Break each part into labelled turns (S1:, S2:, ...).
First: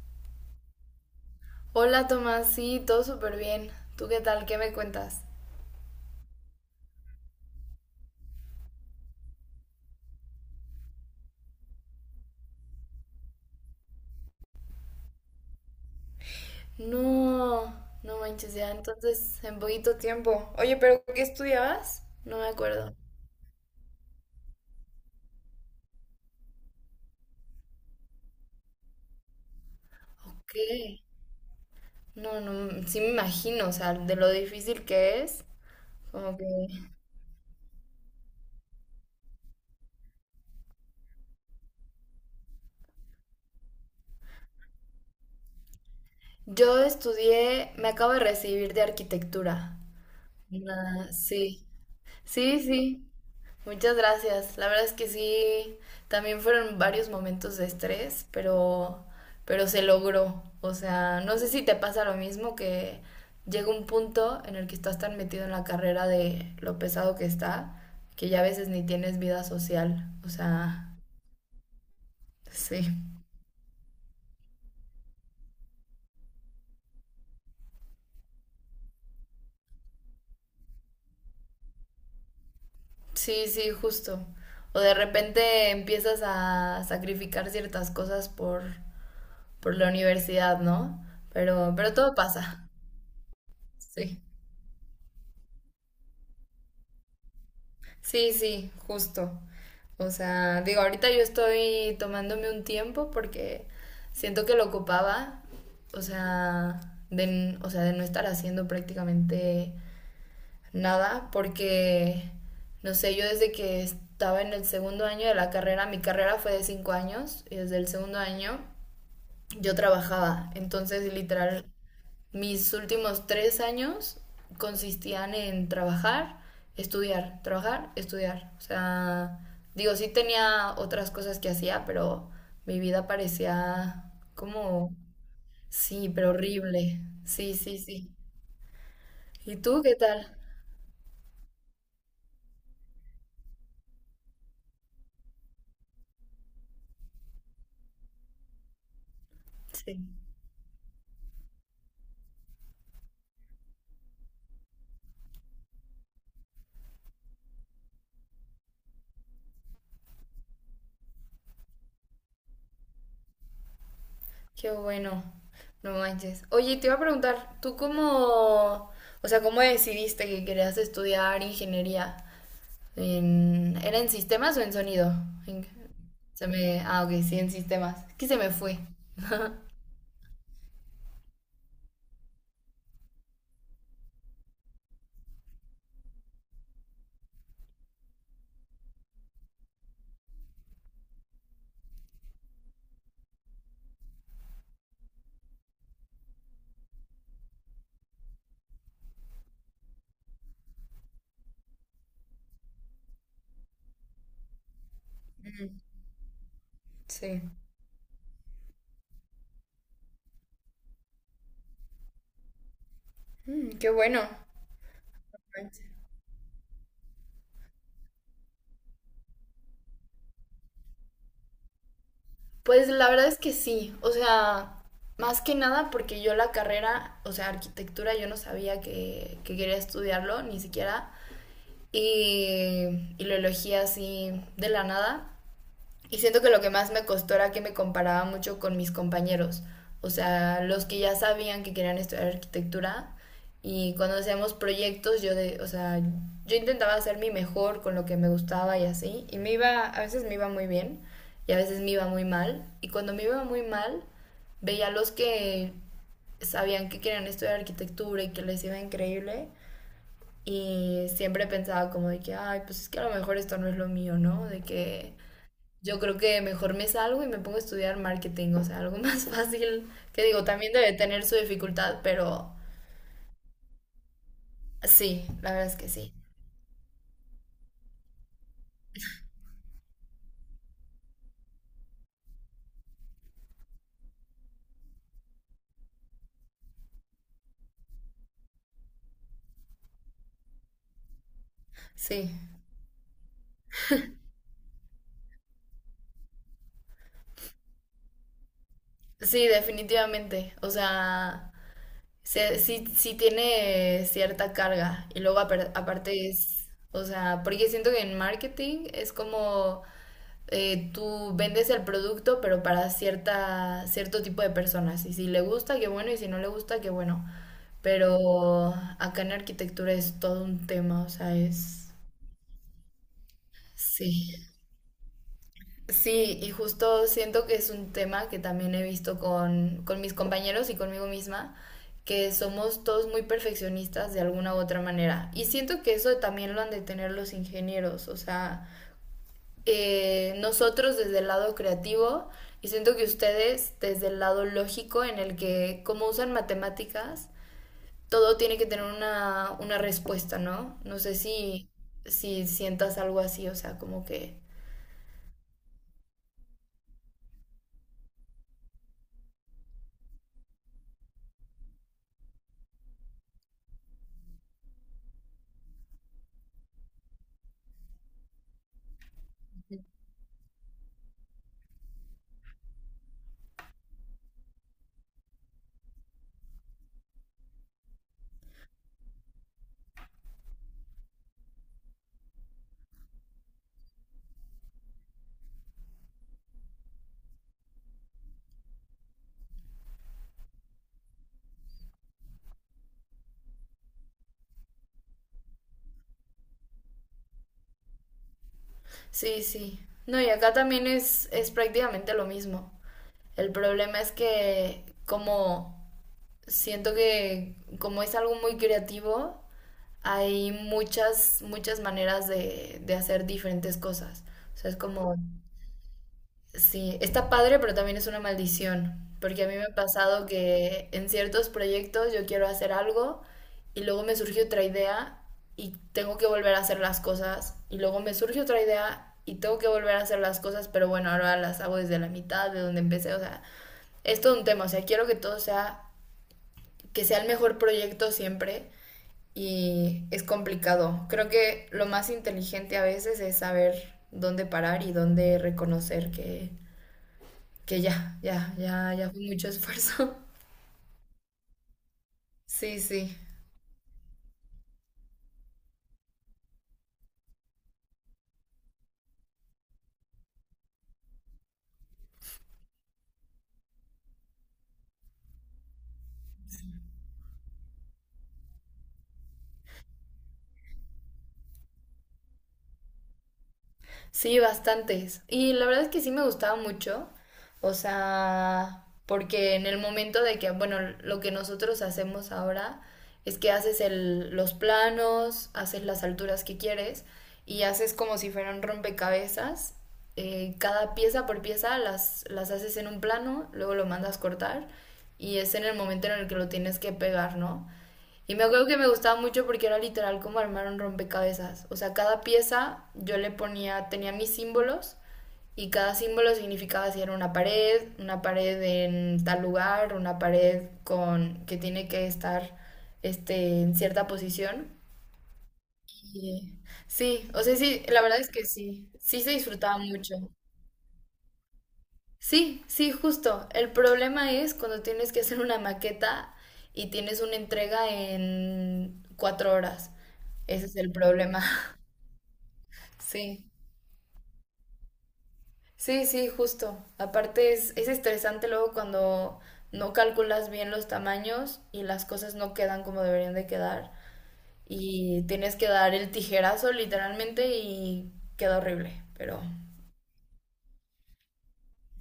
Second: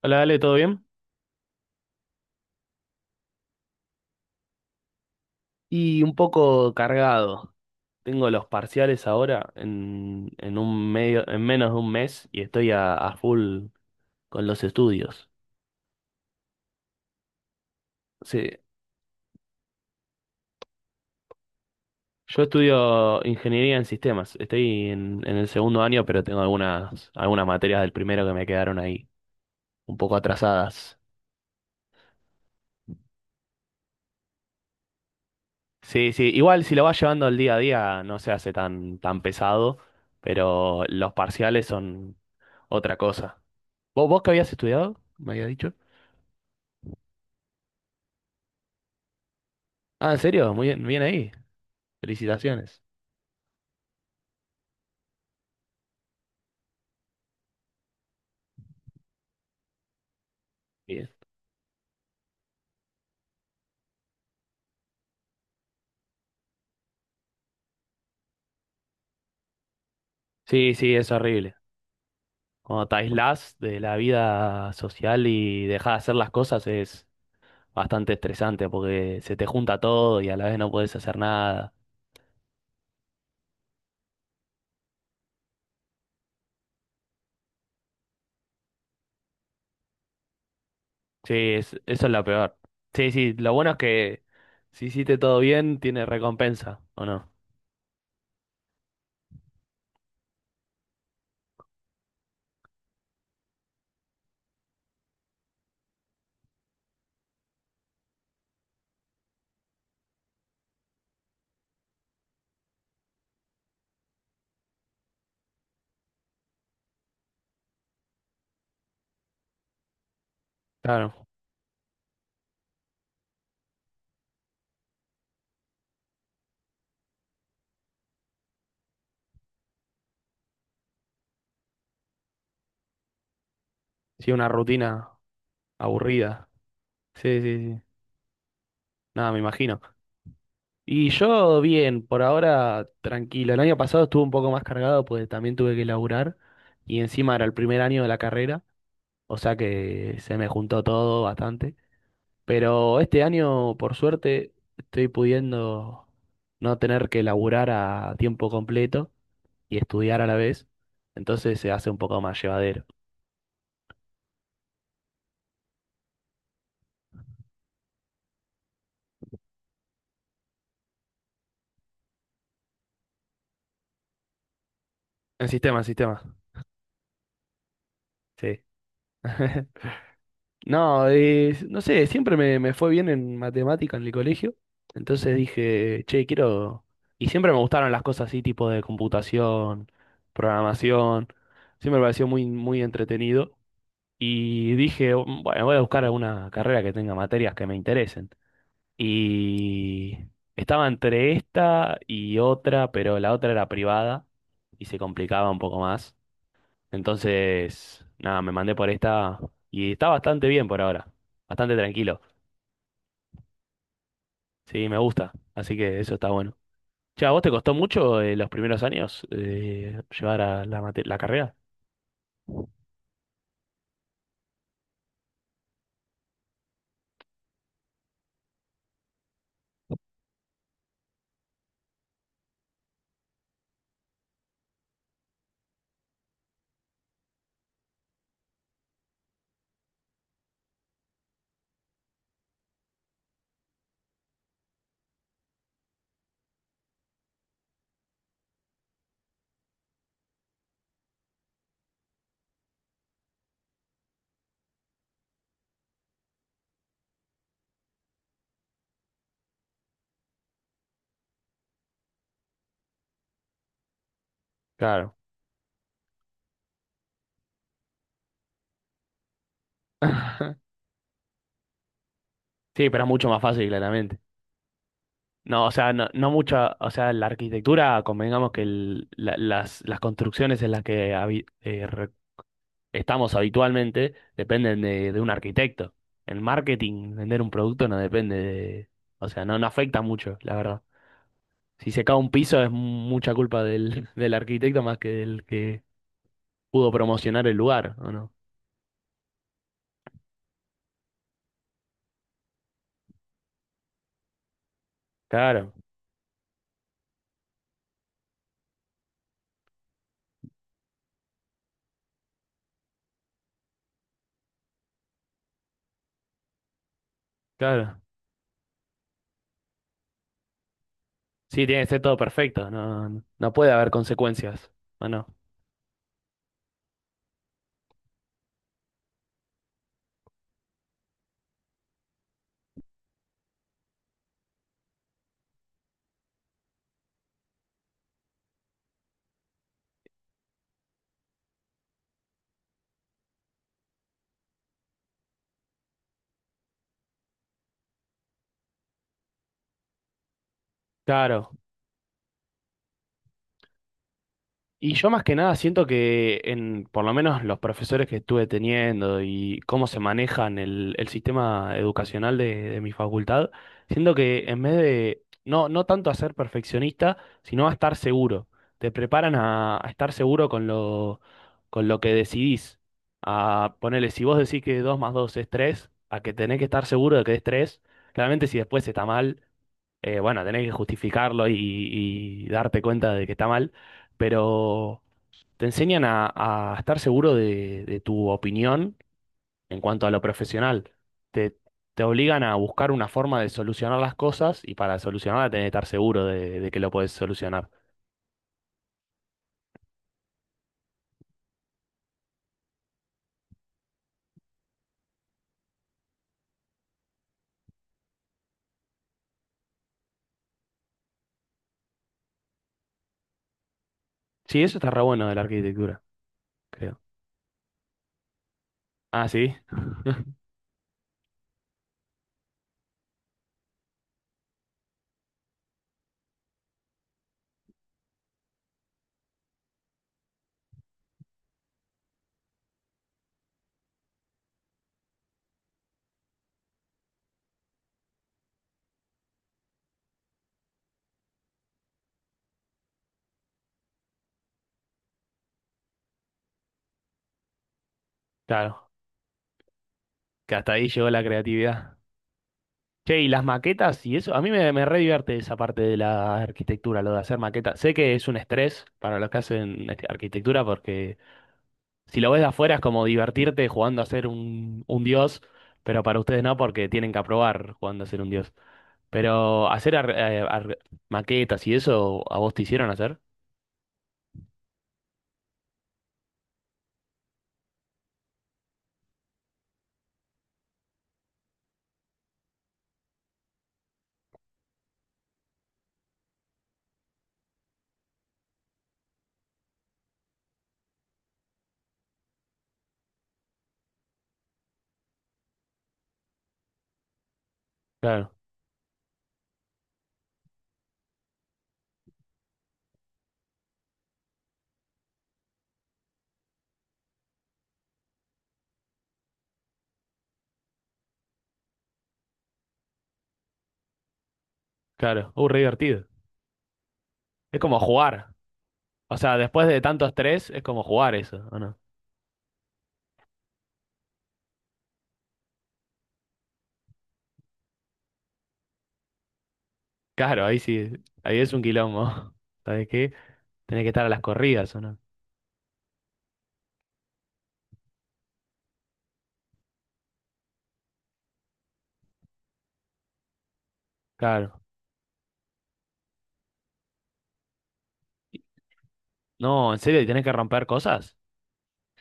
S1: Hola, Ale, ¿todo bien?
S2: Hola Tomás, sí, todo súper bien. ¿Tú qué tal? ¿Qué me cuentas?
S1: Y un poco cargado. Tengo los parciales ahora en un medio, en menos de un mes y estoy a full con los estudios.
S2: No, no
S1: Sí,
S2: manches ya, entonces en poquito tiempo. Oye, pero ¿qué estudiabas? No
S1: yo
S2: me acuerdo.
S1: estudio ingeniería en sistemas. Estoy en el segundo año, pero tengo algunas materias del primero que me quedaron ahí, un poco atrasadas.
S2: ¿Qué? No, no, sí me imagino, o sea, de lo difícil que es.
S1: Sí, sí,
S2: Como que
S1: igual si lo vas llevando al día a día no se hace tan pesado, pero los parciales son otra cosa. ¿Vos qué habías estudiado? ¿Me habías dicho?
S2: yo estudié, me acabo de recibir de arquitectura.
S1: Ah, ¿en serio? Muy bien, bien
S2: Ah,
S1: ahí.
S2: sí. Sí,
S1: Felicitaciones.
S2: sí. Muchas gracias. La verdad es que sí, también fueron varios momentos de estrés, pero se logró. O
S1: Bien.
S2: sea, no sé si te pasa lo mismo que llega un punto en el que estás tan metido en la carrera de lo pesado que está, que ya a veces ni tienes vida social. O
S1: Sí,
S2: sea,
S1: sí, es horrible. Cuando
S2: sí,
S1: te aislás de la vida social y dejás de hacer las cosas es bastante estresante porque se te junta todo y a la vez no podés hacer nada.
S2: sí, sí, justo. O de repente empiezas a sacrificar ciertas cosas por la universidad, ¿no?
S1: Sí,
S2: Pero
S1: eso es
S2: todo
S1: lo peor.
S2: pasa.
S1: Sí, sí, lo bueno es
S2: Sí.
S1: que si hiciste todo bien, tiene recompensa, ¿o no?
S2: Sí, sí, justo. O sea, digo, ahorita yo estoy tomándome un tiempo porque siento que lo ocupaba, o sea, o sea, de no estar haciendo prácticamente nada, porque, no sé, yo desde que estaba en el segundo año de la carrera, mi carrera fue de 5 años, y desde el segundo año yo trabajaba, entonces
S1: Claro.
S2: literal mis últimos 3 años consistían en trabajar, estudiar, trabajar, estudiar. O sea, digo, sí tenía otras cosas que hacía, pero mi vida parecía
S1: Sí, una
S2: como,
S1: rutina
S2: sí, pero
S1: aburrida.
S2: horrible.
S1: Sí,
S2: Sí,
S1: sí,
S2: sí,
S1: sí.
S2: sí.
S1: Nada, me
S2: ¿Y
S1: imagino.
S2: tú qué tal?
S1: Y yo bien, por ahora tranquilo. El año pasado estuve un poco más cargado, pues también tuve que laburar y encima era el primer año de la carrera, o sea
S2: Sí.
S1: que se me juntó todo bastante. Pero este año, por suerte, estoy pudiendo no tener que laburar a tiempo completo y estudiar a la vez, entonces se hace un poco más llevadero.
S2: Qué bueno. No manches. Oye, te iba a preguntar, ¿tú cómo, o sea, cómo decidiste que querías estudiar ingeniería? En, ¿era en sistemas o en sonido?
S1: En
S2: En-
S1: sistema, en sistema.
S2: se me, ah, ok, sí, en sistemas. Es que se me
S1: Sí.
S2: fue.
S1: No, no sé, siempre me fue bien en matemática en el colegio. Entonces dije, che, quiero... Y siempre me gustaron las cosas así, tipo de computación, programación. Siempre me pareció muy entretenido. Y dije, bueno, voy a buscar alguna carrera que tenga materias que me interesen. Y estaba entre esta y otra, pero la otra era privada y se complicaba un
S2: Ujú,
S1: poco más.
S2: sí.
S1: Entonces, nada, me mandé por esta y está bastante bien por ahora. Bastante tranquilo.
S2: Qué bueno.
S1: Sí, me gusta. Así que eso está bueno. Che, ¿a vos te costó mucho los primeros años llevar a la carrera?
S2: Pues la verdad es que sí, o sea, más que nada porque yo la carrera, o sea, arquitectura, yo no sabía que quería estudiarlo, ni siquiera, y lo elegí así de la nada. Y siento que lo que más me costó era que me comparaba mucho con mis compañeros, o sea, los que ya sabían que querían estudiar arquitectura y cuando hacíamos proyectos yo de, o sea, yo intentaba hacer mi mejor con lo que me gustaba y así, y me iba, a veces me iba muy bien y a veces me iba muy mal, y cuando me iba muy mal veía a los que sabían que querían estudiar arquitectura y que les iba increíble y siempre pensaba como de que, ay, pues es que a lo mejor esto no es lo mío, ¿no? De que
S1: Claro.
S2: yo creo que mejor me salgo y me pongo a estudiar marketing, o sea, algo más fácil, que digo, también debe tener su dificultad, pero
S1: Sí, pero es mucho más fácil, claramente.
S2: sí, la
S1: No,
S2: verdad
S1: o
S2: es que
S1: sea,
S2: sí,
S1: no mucha, o sea, la arquitectura, convengamos que las construcciones en las que estamos habitualmente dependen de un arquitecto. El marketing, vender un producto no depende de, o sea, no afecta mucho, la verdad. Si se cae un
S2: sí,
S1: piso es mucha culpa del, del arquitecto más que del que pudo promocionar el lugar, ¿o no?
S2: sí, definitivamente, o sea, sí, sí tiene cierta carga y luego
S1: Claro,
S2: aparte es, o sea, porque siento que en marketing es como tú vendes el producto, pero para cierta, cierto tipo de personas. Y si le gusta, qué bueno, y si no le gusta, qué bueno.
S1: claro.
S2: Pero acá en arquitectura es todo un tema, o sea,
S1: Sí, tiene que
S2: es...
S1: ser todo perfecto, no puede haber
S2: Sí.
S1: consecuencias, ¿o no?
S2: Sí, y justo siento que es un tema que también he visto con mis compañeros y conmigo misma, que somos todos muy perfeccionistas de alguna u otra manera. Y siento que eso también lo han de tener los ingenieros, o sea, nosotros desde el lado creativo y siento que ustedes desde el lado lógico en el que como usan matemáticas, todo tiene que tener una respuesta, ¿no? No sé
S1: Claro.
S2: si sientas algo así, o sea, como que...
S1: Y yo más que nada siento que en, por lo menos los profesores que estuve teniendo y cómo se manejan el sistema educacional de mi facultad, siento que en vez de no tanto a ser perfeccionista, sino a estar seguro. Te preparan a estar seguro con con lo que decidís. A ponerle, si vos decís que 2 más 2 es 3 a que tenés que estar seguro de que es tres. Claramente si después está mal, bueno, tenés que justificarlo y darte cuenta de que está mal, pero te enseñan a estar seguro de tu opinión en cuanto a lo profesional. Te, te obligan a buscar una forma de solucionar las cosas y para solucionarla tenés que estar seguro de que lo podés solucionar.
S2: Sí, sí. No, y acá también es prácticamente lo mismo. El problema es que como siento que como es algo muy creativo, hay muchas maneras de hacer diferentes cosas. O
S1: Sí,
S2: sea, es
S1: eso está re
S2: como
S1: bueno de la arquitectura,
S2: sí,
S1: creo.
S2: está padre, pero también es una maldición,
S1: Ah,
S2: porque a
S1: sí,
S2: mí me ha pasado que en ciertos proyectos yo quiero hacer algo y luego me surge otra idea y tengo que volver a hacer las cosas y luego me surge otra idea y tengo que volver a hacer las cosas, pero bueno, ahora las hago desde la mitad de donde empecé, o sea, es todo un tema, o sea, quiero que sea el mejor proyecto siempre y es complicado. Creo que lo más inteligente a veces es saber dónde parar y dónde reconocer que ya, ya,
S1: claro,
S2: ya, ya fue mucho esfuerzo.
S1: que hasta ahí llegó la creatividad.
S2: Sí, sí.
S1: Che, y las maquetas y eso, a mí me re divierte esa parte de la arquitectura, lo de hacer maquetas. Sé que es un estrés para los que hacen este, arquitectura porque si lo ves de afuera es como divertirte jugando a ser un dios, pero para ustedes no, porque tienen que aprobar jugando a ser un dios. Pero maquetas y eso, ¿a vos te hicieron hacer?
S2: Sí, bastantes. Y la verdad es que sí me gustaba mucho. O sea, porque en el momento de que, bueno, lo que nosotros hacemos ahora es que haces los planos, haces las alturas que quieres y haces como si fueran rompecabezas. Cada pieza por pieza las haces en un plano, luego lo mandas cortar y es en el momento en el que lo tienes que pegar, ¿no?
S1: Claro,
S2: Y me acuerdo que me gustaba mucho porque era literal como armar un rompecabezas. O sea, cada pieza yo le ponía, tenía mis símbolos y cada símbolo significaba si era una pared en tal lugar, una pared con que tiene que estar este, en cierta posición.
S1: claro. Re divertido.
S2: Y, sí, o sea,
S1: Es como
S2: sí, la verdad es
S1: jugar.
S2: que sí,
S1: O
S2: sí se
S1: sea, después
S2: disfrutaba
S1: de tanto
S2: mucho.
S1: estrés, es como jugar eso, ¿o no?
S2: Sí, sí, justo. El problema es cuando tienes que hacer una maqueta y tienes una entrega en 4 horas.
S1: Claro, ahí
S2: Ese es
S1: sí,
S2: el
S1: ahí
S2: problema.
S1: es un quilombo. ¿Sabes qué?
S2: Sí,
S1: Tenés que estar a las corridas, ¿o no?
S2: sí, sí, justo. Aparte es estresante luego cuando no calculas bien los tamaños y las cosas no quedan como deberían de quedar.
S1: Claro.
S2: Y tienes que dar el tijerazo literalmente y queda horrible. Pero
S1: No, ¿en serio? ¿Y ¿tenés que romper cosas?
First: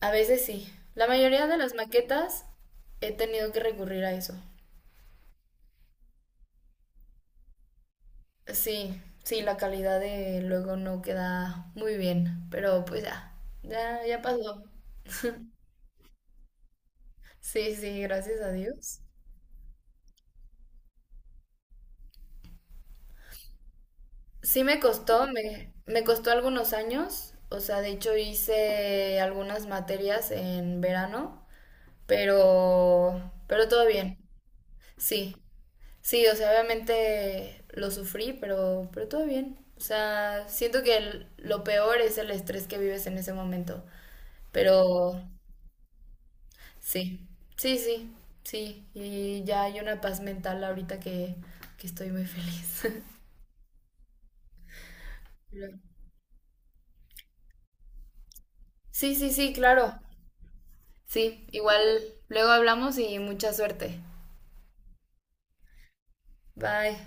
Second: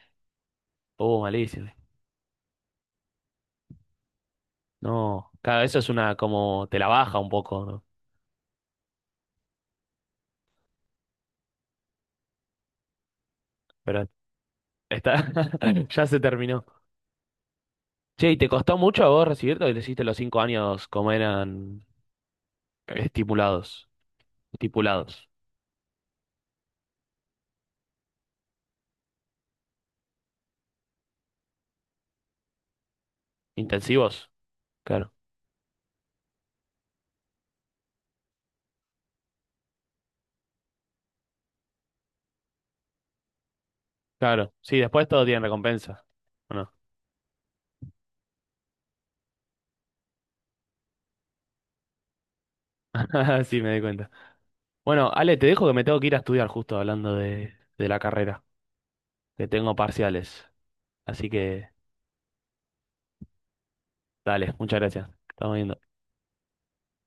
S2: a veces sí. La mayoría de
S1: Malísimo.
S2: las maquetas he tenido que recurrir a eso.
S1: No, claro, eso es una como te la baja un poco, ¿no?
S2: Sí, sí, la calidad de luego no queda muy bien, pero pues ya, ya,
S1: Pero
S2: ya pasó.
S1: está, ya se terminó.
S2: Sí, sí,
S1: Che, ¿y
S2: gracias
S1: te
S2: a
S1: costó
S2: Dios.
S1: mucho a vos recibirte o le hiciste los 5 años como eran estipulados?
S2: Sí me costó,
S1: Estipulados.
S2: me costó algunos años, o sea, de hecho hice algunas materias en verano, pero todo bien.
S1: ¿Intensivos? Claro.
S2: Sí, sí, o sea, obviamente lo sufrí, pero todo bien. O sea, siento que lo peor es el estrés que vives en ese momento,
S1: Claro. Sí, después
S2: pero
S1: todo tiene recompensa. ¿O no?
S2: sí, sí, sí, sí. Y ya hay una paz mental ahorita que estoy muy feliz.
S1: Sí, me di cuenta. Bueno, Ale, te dejo que
S2: Pero-
S1: me tengo que ir a estudiar justo hablando de la carrera,
S2: Sí, sí,
S1: que
S2: sí,
S1: tengo
S2: claro.
S1: parciales. Así
S2: Sí,
S1: que,
S2: igual luego hablamos y mucha suerte.
S1: dale, muchas gracias. Estamos viendo.
S2: Bye.